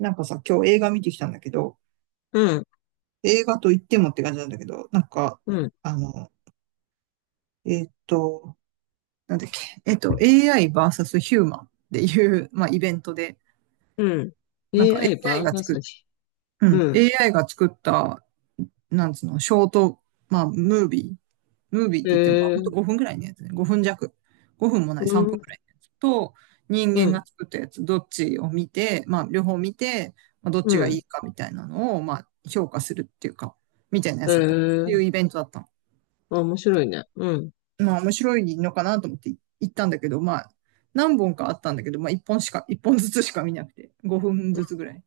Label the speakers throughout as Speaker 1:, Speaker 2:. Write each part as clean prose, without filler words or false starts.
Speaker 1: なんかさ、今日映画見てきたんだけど、
Speaker 2: うん、
Speaker 1: 映画と言ってもって感じなんだけど、なんか、
Speaker 2: うん、
Speaker 1: あの、えーっと、なんだっけ、AI v スヒューマンっていう、まあ、イベントで、
Speaker 2: うん。
Speaker 1: なんか AI
Speaker 2: AI
Speaker 1: が
Speaker 2: バー
Speaker 1: 作
Speaker 2: サ
Speaker 1: っ、
Speaker 2: ス。
Speaker 1: うん、
Speaker 2: うん。
Speaker 1: AI が作った、なんつうの、ショート、まあ、ムービー。ムービーっ
Speaker 2: へ
Speaker 1: て言っても、まあ、ほんと
Speaker 2: え、
Speaker 1: 5分ぐらいのやつね。5分弱。5分もない
Speaker 2: う
Speaker 1: 3分
Speaker 2: ん、
Speaker 1: ぐらいのやつと、人
Speaker 2: う
Speaker 1: 間
Speaker 2: ん、
Speaker 1: が作ったやつ、どっちを見て、まあ、両方見て、まあ、どっ
Speaker 2: う
Speaker 1: ちがい
Speaker 2: ん。
Speaker 1: いかみたいなのを、まあ、評価するっていうか、みたいなや
Speaker 2: へ
Speaker 1: つだったの。ってい
Speaker 2: え、
Speaker 1: うイベントだったの。
Speaker 2: あ、面白いね。うん、
Speaker 1: まあ、面白いのかなと思って行ったんだけど、まあ、何本かあったんだけど、まあ、1本しか、一本ずつしか見なくて、5分ずつぐらいの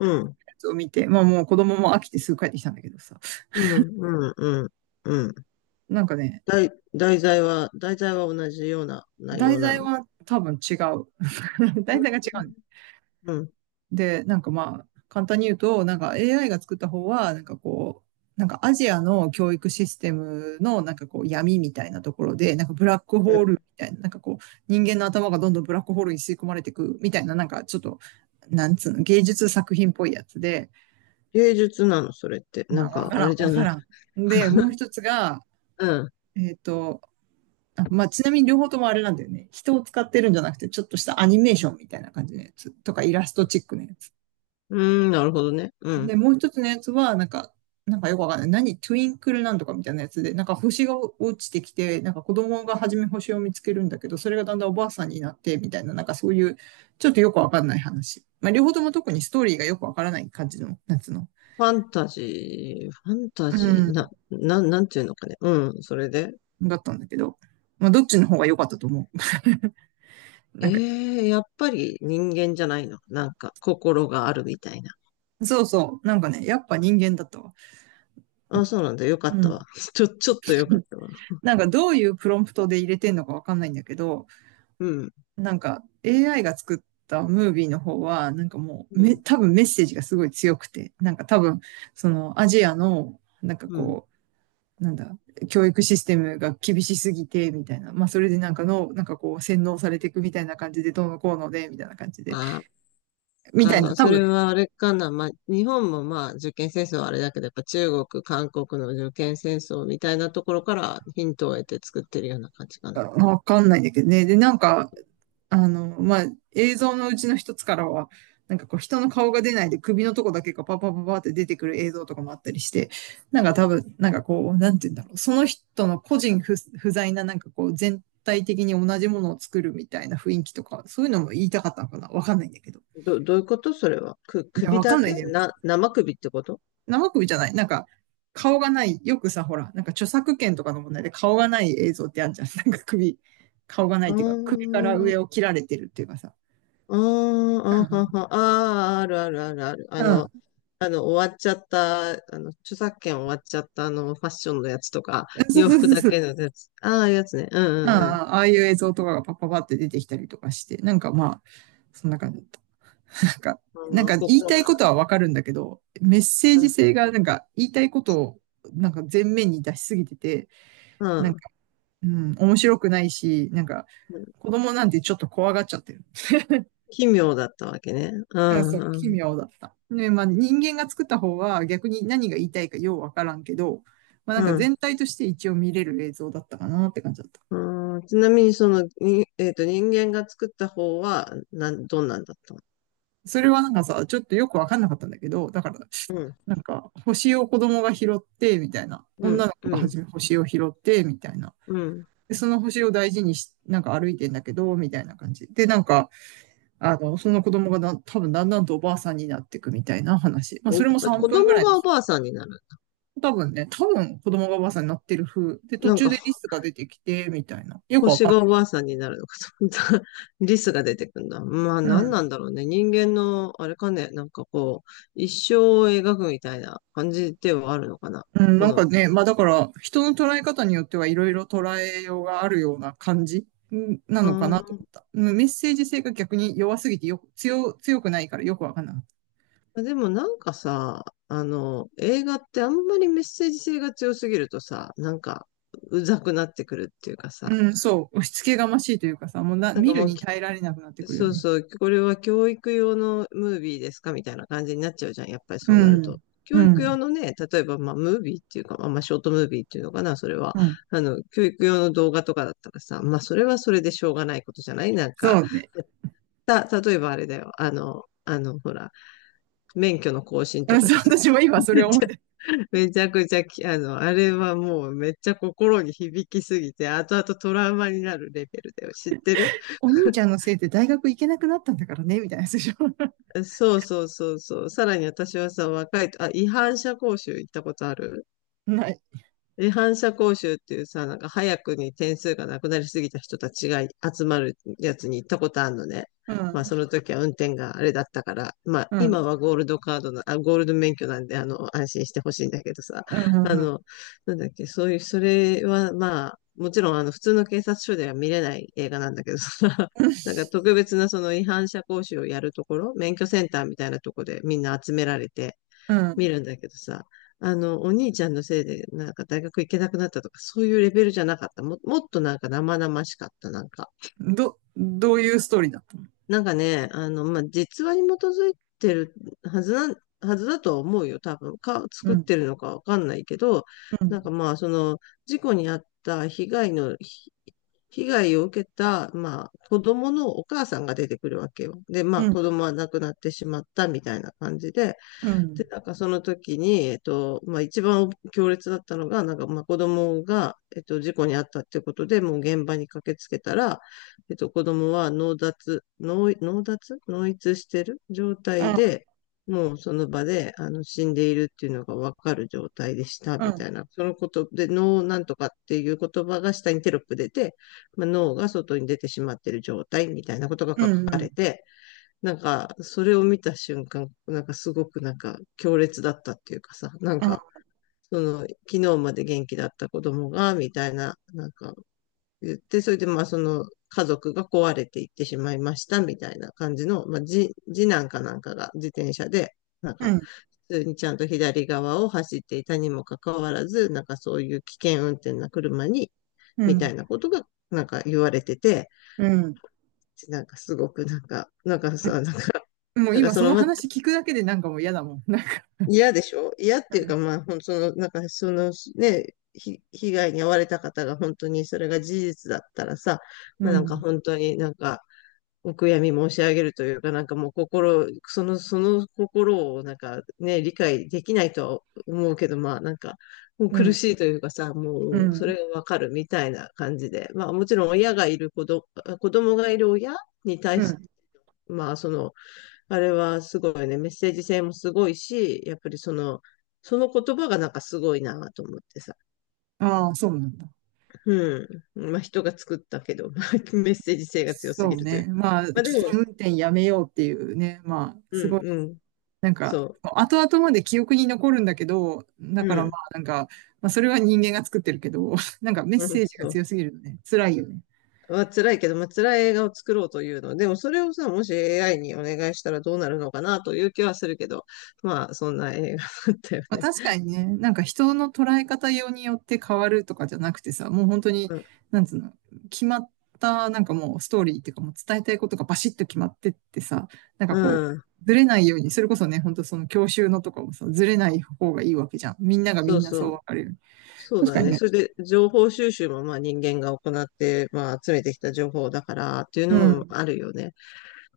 Speaker 2: う
Speaker 1: や
Speaker 2: ん、
Speaker 1: つを見て、まあ、もう子供も飽きてすぐ帰ってきたんだけどさ。
Speaker 2: うん、うん、うん。うん。
Speaker 1: なんかね、
Speaker 2: 題、題材は同じような内
Speaker 1: 題
Speaker 2: 容な
Speaker 1: 材
Speaker 2: の。
Speaker 1: は多分違う。題材が違うんだよ。
Speaker 2: うん。
Speaker 1: で、なんかまあ、簡単に言うと、なんか AI が作った方は、なんかこう、なんかアジアの教育システムのなんかこう闇みたいなところで、なんかブラックホールみ
Speaker 2: え、
Speaker 1: たいな、なんかこう人間の頭がどんどんブラックホールに吸い込まれていくみたいな、なんかちょっと、なんつうの、芸術作品っぽいやつで、
Speaker 2: 芸術なの、それって？な
Speaker 1: まあ
Speaker 2: んか、あれじ
Speaker 1: わ
Speaker 2: ゃ
Speaker 1: か
Speaker 2: ない。
Speaker 1: らん。で、もう一つが、
Speaker 2: うん。
Speaker 1: えっと、まあちなみに両方ともあれなんだよね。人を使ってるんじゃなくて、ちょっとしたアニメーションみたいな感じのやつとかイラストチックのやつ。
Speaker 2: うん、なるほどね。うん。
Speaker 1: で、もう一つのやつは、なんか、なんかよくわかんない。何トゥインクルなんとかみたいなやつで、なんか星が落ちてきて、なんか子供が初め星を見つけるんだけど、それがだんだんおばあさんになって、みたいな、なんかそういう、ちょっとよくわかんない話。まあ、両方とも特にストーリーがよくわからない感じの、夏の。
Speaker 2: ファンタジー、ファンタ
Speaker 1: う
Speaker 2: ジー、
Speaker 1: ん。
Speaker 2: なんていうのかね。うん、それで、
Speaker 1: だったんだけど、まあ、どっちの方が良かったと思う？な
Speaker 2: え
Speaker 1: んか、
Speaker 2: え、やっぱり人間じゃないの？なんか、心があるみたいな。
Speaker 1: そうそう。なんかね、やっぱ人間だったわ。
Speaker 2: あ、そうなんだ。よかっ
Speaker 1: う
Speaker 2: た
Speaker 1: ん。
Speaker 2: わ。ちょっとよかっ たわ。
Speaker 1: なんかどういうプロンプトで入れてんのかわかんないんだけど、
Speaker 2: うん、
Speaker 1: なんか AI が作ったムービーの方は、なんかもう
Speaker 2: う
Speaker 1: め、
Speaker 2: ん、
Speaker 1: 多分メッセージがすごい強くて、なんか多分、そのアジアの、なんか
Speaker 2: うん。
Speaker 1: こう、なんだ、教育システムが厳しすぎて、みたいな。まあ、それでなんかの、なんかこう、洗脳されていくみたいな感じで、どうのこうので、みたいな感じで、
Speaker 2: あ、
Speaker 1: みたいな、
Speaker 2: あ、
Speaker 1: 多
Speaker 2: そ
Speaker 1: 分、
Speaker 2: れはあれかな。まあ、日本もまあ、受験戦争はあれだけど、やっぱ中国、韓国の受験戦争みたいなところからヒントを得て作ってるような感じかな。
Speaker 1: わかんないんだけどね。で、なんか、まあ、映像のうちの一つからは、なんかこう人の顔が出ないで首のとこだけがパパパパって出てくる映像とかもあったりして、なんか多分、なんかこう、なんて言うんだろう、その人の個人不、不在ななんかこう全体的に同じものを作るみたいな雰囲気とか、そういうのも言いたかったのかなわかんないんだけど。
Speaker 2: どういうことそれは？
Speaker 1: いや、
Speaker 2: 首
Speaker 1: わか
Speaker 2: だ
Speaker 1: んない
Speaker 2: け
Speaker 1: ね。
Speaker 2: な、生首ってこと？
Speaker 1: 生首じゃない。なんか、顔がない。よくさ、ほら、なんか著作権とかの問題で顔がない映像ってあるじゃん。なんか首、顔がない
Speaker 2: う
Speaker 1: っていうか、首から
Speaker 2: ー
Speaker 1: 上
Speaker 2: ん。
Speaker 1: を切られてるっていうかさ。
Speaker 2: あ
Speaker 1: うん
Speaker 2: あ、あ
Speaker 1: う
Speaker 2: は
Speaker 1: ん。
Speaker 2: は、ああ、あるあるあるある。
Speaker 1: う
Speaker 2: あの、
Speaker 1: ん。
Speaker 2: 終わっちゃった、著作権終わっちゃった、あの、ファッションのやつとか、
Speaker 1: そう
Speaker 2: 洋
Speaker 1: そう
Speaker 2: 服
Speaker 1: そう
Speaker 2: だ
Speaker 1: そう。うんう
Speaker 2: けの
Speaker 1: ん。
Speaker 2: やつ。ああ、やつね。うん、うん、うん。
Speaker 1: ああいう映像とかがパッパパって出てきたりとかして、なんかまあ、そんな感じ、なんか、なん
Speaker 2: うん、
Speaker 1: か言い
Speaker 2: 心
Speaker 1: た
Speaker 2: が、
Speaker 1: いことはわかるんだけど、メッセージ性がなんか言いたいことをなんか前面に出しすぎてて、
Speaker 2: うん、
Speaker 1: な
Speaker 2: う
Speaker 1: ん
Speaker 2: ん。
Speaker 1: か、うん、面白くないし、なんか子供なんてちょっと怖がっちゃってる。
Speaker 2: 奇妙だったわけね。う
Speaker 1: うんそ
Speaker 2: ん、
Speaker 1: う、
Speaker 2: う
Speaker 1: 奇
Speaker 2: ん、
Speaker 1: 妙だった。ね、まあ人間が作った方は逆に何が言いたいかようわからんけど、まあな
Speaker 2: う
Speaker 1: んか
Speaker 2: ん。
Speaker 1: 全体として一応見れる映像だったかなって感じだった。
Speaker 2: うん、ちなみに、人間が作った方は、どんなんだったの？
Speaker 1: それはなんかさ、ちょっとよくわかんなかったんだけど、だから、
Speaker 2: うん、
Speaker 1: なんか、星を子供が拾って、みたいな。
Speaker 2: う
Speaker 1: 女
Speaker 2: ん、
Speaker 1: の子
Speaker 2: う
Speaker 1: が
Speaker 2: ん、
Speaker 1: 初め星を拾って、みたいな。
Speaker 2: うん。
Speaker 1: で、その星を大事にし、なんか歩いてんだけど、みたいな感じ。で、なんか、あの、その子供が多分だんだんとおばあさんになっていくみたいな話。まあ、それも
Speaker 2: 子
Speaker 1: 3分ぐ
Speaker 2: 供
Speaker 1: らいの。
Speaker 2: がおばあさんになる？
Speaker 1: 多分ね、多分子供がおばあさんになってる風。で、途
Speaker 2: なん
Speaker 1: 中でリ
Speaker 2: か、
Speaker 1: スが出てきて、みたいな。よくわ
Speaker 2: 星
Speaker 1: かん
Speaker 2: がおばあさんになるのかと思った。リスが出てくんだ。まあ
Speaker 1: ない。う
Speaker 2: 何な
Speaker 1: ん。
Speaker 2: んだろうね。人間の、あれかね、なんかこう、一生を描くみたいな感じではあるのかな。
Speaker 1: うん、
Speaker 2: こ
Speaker 1: なんか
Speaker 2: の、
Speaker 1: ね、まあだから、人の捉え方によってはいろいろ捉えようがあるような感じうんな
Speaker 2: う
Speaker 1: のかなと
Speaker 2: ー
Speaker 1: 思
Speaker 2: ん。
Speaker 1: った。うん、メッセージ性が逆に弱すぎてよく、強くないからよくわかんなかった。
Speaker 2: でもなんかさ、あの、映画ってあんまりメッセージ性が強すぎるとさ、なんか、うざくなってくるっていうかさ、
Speaker 1: うん、そう。押し付けがましいというかさ、もうな、
Speaker 2: なん
Speaker 1: 見
Speaker 2: か
Speaker 1: る
Speaker 2: もう、
Speaker 1: に耐えられなくなってくるよ
Speaker 2: そう
Speaker 1: ね。
Speaker 2: そう、これは教育用のムービーですかみたいな感じになっちゃうじゃん。やっぱり
Speaker 1: う
Speaker 2: そうなる
Speaker 1: ん、
Speaker 2: と。教
Speaker 1: う
Speaker 2: 育用
Speaker 1: ん、
Speaker 2: のね、例えば、まあ、ムービーっていうか、まあ、まあショートムービーっていうのかな、それは。
Speaker 1: うん。
Speaker 2: あの、教育用の動画とかだったらさ、まあ、それはそれでしょうがないことじゃない、なんか、
Speaker 1: そうね。
Speaker 2: 例えばあれだよ。あの、ほら、免許の更新
Speaker 1: う
Speaker 2: と
Speaker 1: ん
Speaker 2: か
Speaker 1: そう、
Speaker 2: でさ、
Speaker 1: 私も今 そ
Speaker 2: め
Speaker 1: れ
Speaker 2: っ
Speaker 1: 思っ
Speaker 2: ちゃ、
Speaker 1: て。
Speaker 2: めちゃくちゃき、あの、あれはもうめっちゃ心に響きすぎて、後々トラウマになるレベルだよ。知ってる？
Speaker 1: お兄ちゃんのせいで大学行けなくなったんだからね、みたいなやつでしょ。
Speaker 2: そうそうそうそう。さらに私はさ、若いと、あ、違反者講習行ったことある？
Speaker 1: ない。
Speaker 2: で、反者講習っていうさ、なんか早くに点数がなくなりすぎた人たちが集まるやつに行ったことあるのね。
Speaker 1: う
Speaker 2: まあ
Speaker 1: ん、
Speaker 2: その時は運転があれだったから、まあ
Speaker 1: うん、う
Speaker 2: 今
Speaker 1: ん、
Speaker 2: はゴールドカードな、あ、ゴールド免許なんで、あの、安心してほしいんだけどさ、
Speaker 1: う
Speaker 2: あ
Speaker 1: ん、
Speaker 2: の、なんだっけ、そういう、それはまあ、もちろんあの普通の警察署では見れない映画なんだけどさ、なんか特別なその違反者講習をやるところ、免許センターみたいなところでみんな集められて、
Speaker 1: うん。
Speaker 2: 見るんだけどさ、あの、お兄ちゃんのせいで、なんか大学行けなくなったとか、そういうレベルじゃなかった。もっとなんか生々しかった、なんか。
Speaker 1: うん。どういうストーリーだった？
Speaker 2: なんかね、あの、まあ、実話に基づいてるはずなん、はずだとは思うよ、多分。
Speaker 1: う
Speaker 2: 作っ
Speaker 1: ん、
Speaker 2: てるのかわかんないけど、
Speaker 1: うん、
Speaker 2: なんかまあ、その、事故に遭った被害を受けた、まあ、子供のお母さんが出てくるわけよ。で、まあ、
Speaker 1: う
Speaker 2: 子
Speaker 1: ん。
Speaker 2: 供は亡くなってしまったみたいな感じで、
Speaker 1: うん、
Speaker 2: で、なんかその時に、まあ一番強烈だったのが、なんかまあ子供が、事故に遭ったってことで、もう現場に駆けつけたら、子供は脳脱脳逸してる状
Speaker 1: う
Speaker 2: 態
Speaker 1: ん、
Speaker 2: で、もうその場で、あの、死んでいるっていうのがわかる状態でした、
Speaker 1: う
Speaker 2: み
Speaker 1: ん、
Speaker 2: たいな。そのことで、脳なんとかっていう言葉が下にテロップ出て、まあ、脳が外に出てしまっている状態みたいなことが
Speaker 1: う
Speaker 2: 書
Speaker 1: ん、
Speaker 2: か
Speaker 1: う
Speaker 2: れ
Speaker 1: ん、
Speaker 2: て、なんか、それを見た瞬間、なんかすごくなんか強烈だったっていうかさ、なん
Speaker 1: あ
Speaker 2: か、
Speaker 1: あ、
Speaker 2: その、昨日まで元気だった子供が、みたいな、なんか言って、それでまあその家族が壊れていってしまいました、みたいな感じの、まあ、次男かなんかが自転車で、なん
Speaker 1: う
Speaker 2: か、
Speaker 1: ん、
Speaker 2: 普通にちゃんと左側を走っていたにもかかわらず、なんかそういう危険運転な車に、
Speaker 1: う
Speaker 2: みた
Speaker 1: ん、
Speaker 2: いなことが、なんか言われてて、
Speaker 1: うん、
Speaker 2: なんかすごくなんか、なんかさ、なんか、
Speaker 1: うん。もう
Speaker 2: なんか
Speaker 1: 今
Speaker 2: そ
Speaker 1: そ
Speaker 2: の、
Speaker 1: の
Speaker 2: ま、
Speaker 1: 話聞くだけでなんかもう嫌だもん。なんか、
Speaker 2: 嫌でしょ、嫌っていうか、まあ、ほん、その、なんか、その、ね、ひ、被害に遭われた方が本当にそれが事実だったらさ、
Speaker 1: う
Speaker 2: まあ、なんか
Speaker 1: ん、
Speaker 2: 本当になんか、お悔やみ申し上げるというか、なんかもう心、その、その心をなんかね、理解できないとは思うけど、まあなんか、もう
Speaker 1: う
Speaker 2: 苦
Speaker 1: ん、
Speaker 2: しいというかさ、
Speaker 1: う
Speaker 2: もうそ
Speaker 1: ん、
Speaker 2: れがわかるみたいな感じで、まあもちろん親がいる子供がいる親に対
Speaker 1: う
Speaker 2: し、
Speaker 1: ん。
Speaker 2: まあその、あれはすごいね、メッセージ性もすごいし、やっぱりその、その言葉がなんかすごいなと思ってさ。
Speaker 1: ああ、そうなんだ。
Speaker 2: うん。まあ人が作ったけど、まあメッセージ性が強す
Speaker 1: そ
Speaker 2: ぎ
Speaker 1: う
Speaker 2: るという
Speaker 1: ね。
Speaker 2: か。
Speaker 1: まあ、
Speaker 2: まあで
Speaker 1: 危
Speaker 2: も、
Speaker 1: 険運転やめようっていうね。まあ、
Speaker 2: う
Speaker 1: す
Speaker 2: ん
Speaker 1: ごい、
Speaker 2: うん、
Speaker 1: なんか、
Speaker 2: そ
Speaker 1: 後々まで記憶に残るんだけど、だ
Speaker 2: う。う
Speaker 1: からまあ、
Speaker 2: ん、
Speaker 1: なんか、まあ、それは人間が作ってるけど、なんかメッ
Speaker 2: うん、
Speaker 1: セージが
Speaker 2: そう。
Speaker 1: 強すぎるのね。辛いよね。
Speaker 2: まあ辛いけど、まあ辛い映画を作ろうというの。でもそれをさ、もし AI にお願いしたらどうなるのかなという気はするけど、まあそんな映画だったよ
Speaker 1: まあ、
Speaker 2: ね。
Speaker 1: 確かにね、なんか人の捉え方用によって変わるとかじゃなくてさ、もう本当に、
Speaker 2: うん、
Speaker 1: なんつうの、決まった、なんかもうストーリーっていうかもう伝えたいことがバシッと決まってってさ、なんか
Speaker 2: う
Speaker 1: こ
Speaker 2: ん、
Speaker 1: う、ずれないように、それこそね、本当その教習のとかもさ、ずれない方がいいわけじゃん。みんながみ
Speaker 2: そう
Speaker 1: んなそ
Speaker 2: そ
Speaker 1: う
Speaker 2: う。
Speaker 1: 分かれる。
Speaker 2: そう
Speaker 1: 確
Speaker 2: だ
Speaker 1: かに
Speaker 2: ね。
Speaker 1: ね。
Speaker 2: それで、情報収集も、まあ、人間が行って、まあ、集めてきた情報だから、っていう
Speaker 1: う
Speaker 2: のも
Speaker 1: ん、
Speaker 2: あるよね。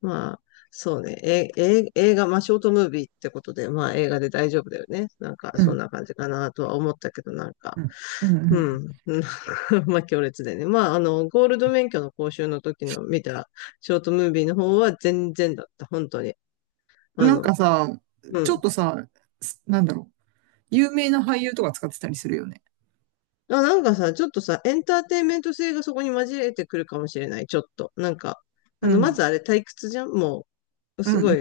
Speaker 2: まあ、そうね。映画、まあ、ショートムービーってことで、まあ、映画で大丈夫だよね。なんか、
Speaker 1: う
Speaker 2: そ
Speaker 1: ん、
Speaker 2: んな感じかな、とは思ったけど、なん
Speaker 1: う
Speaker 2: か、
Speaker 1: ん、う
Speaker 2: う
Speaker 1: ん、
Speaker 2: ん。なんか まあ、強烈でね。まあ、あの、ゴールド免許の講習の時の見たショートムービーの方は全然だった。本当に。
Speaker 1: うん。
Speaker 2: あ
Speaker 1: なん
Speaker 2: の、
Speaker 1: かさ、
Speaker 2: う
Speaker 1: ちょっ
Speaker 2: ん。
Speaker 1: とさ、なんだろう、有名な俳優とか使ってたりするよね。
Speaker 2: あ、なんかさ、ちょっとさ、エンターテインメント性がそこに混じれてくるかもしれない、ちょっと。なんか、あ
Speaker 1: う
Speaker 2: の、ま
Speaker 1: ん、
Speaker 2: ずあれ退屈じゃん。もう、
Speaker 1: うん、
Speaker 2: す
Speaker 1: う
Speaker 2: ご
Speaker 1: ん、
Speaker 2: い、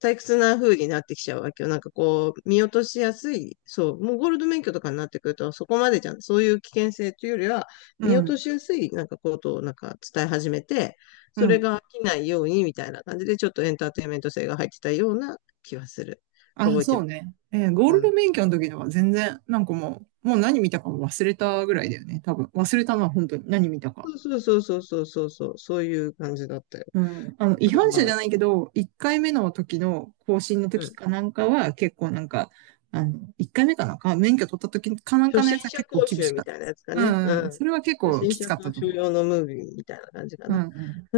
Speaker 2: 退屈な風になってきちゃうわけよ。なんかこう、見落としやすい。そう、もうゴールド免許とかになってくると、そこまでじゃん。そういう危険性というよりは、
Speaker 1: う
Speaker 2: 見落と
Speaker 1: ん、
Speaker 2: しやすい、なんかことをなんか伝え始めて、
Speaker 1: う
Speaker 2: それ
Speaker 1: ん。
Speaker 2: が飽きないようにみたいな感じで、ちょっとエンターテインメント性が入ってたような気はする。
Speaker 1: あ、
Speaker 2: 覚えて
Speaker 1: そう
Speaker 2: る。
Speaker 1: ね。えーゴールド免許の時とか全然、なんかもう、もう何見たかも忘れたぐらいだよね。多分。忘れたのは本当に何見たか。
Speaker 2: そうそうそうそうそうそう、そういう感じだったよ。
Speaker 1: うん。あの、違
Speaker 2: だから
Speaker 1: 反者
Speaker 2: ま
Speaker 1: じ
Speaker 2: あ、
Speaker 1: ゃないけど、1回目の時の更新の
Speaker 2: う
Speaker 1: 時
Speaker 2: ん。
Speaker 1: かなんかは結構なんか、あの、1回目かなんか、免許取った時かなん
Speaker 2: 初
Speaker 1: かの
Speaker 2: 心
Speaker 1: やつは
Speaker 2: 者
Speaker 1: 結構
Speaker 2: 講
Speaker 1: 厳
Speaker 2: 習
Speaker 1: しか
Speaker 2: み
Speaker 1: っ
Speaker 2: たいなやつか
Speaker 1: た。う
Speaker 2: ね。う
Speaker 1: んうん。
Speaker 2: ん。
Speaker 1: それは結
Speaker 2: 初
Speaker 1: 構
Speaker 2: 心
Speaker 1: きつ
Speaker 2: 者
Speaker 1: かった
Speaker 2: 講
Speaker 1: と
Speaker 2: 習
Speaker 1: 思う。
Speaker 2: 用のムービーみたいな感じか
Speaker 1: うん
Speaker 2: な。
Speaker 1: うん。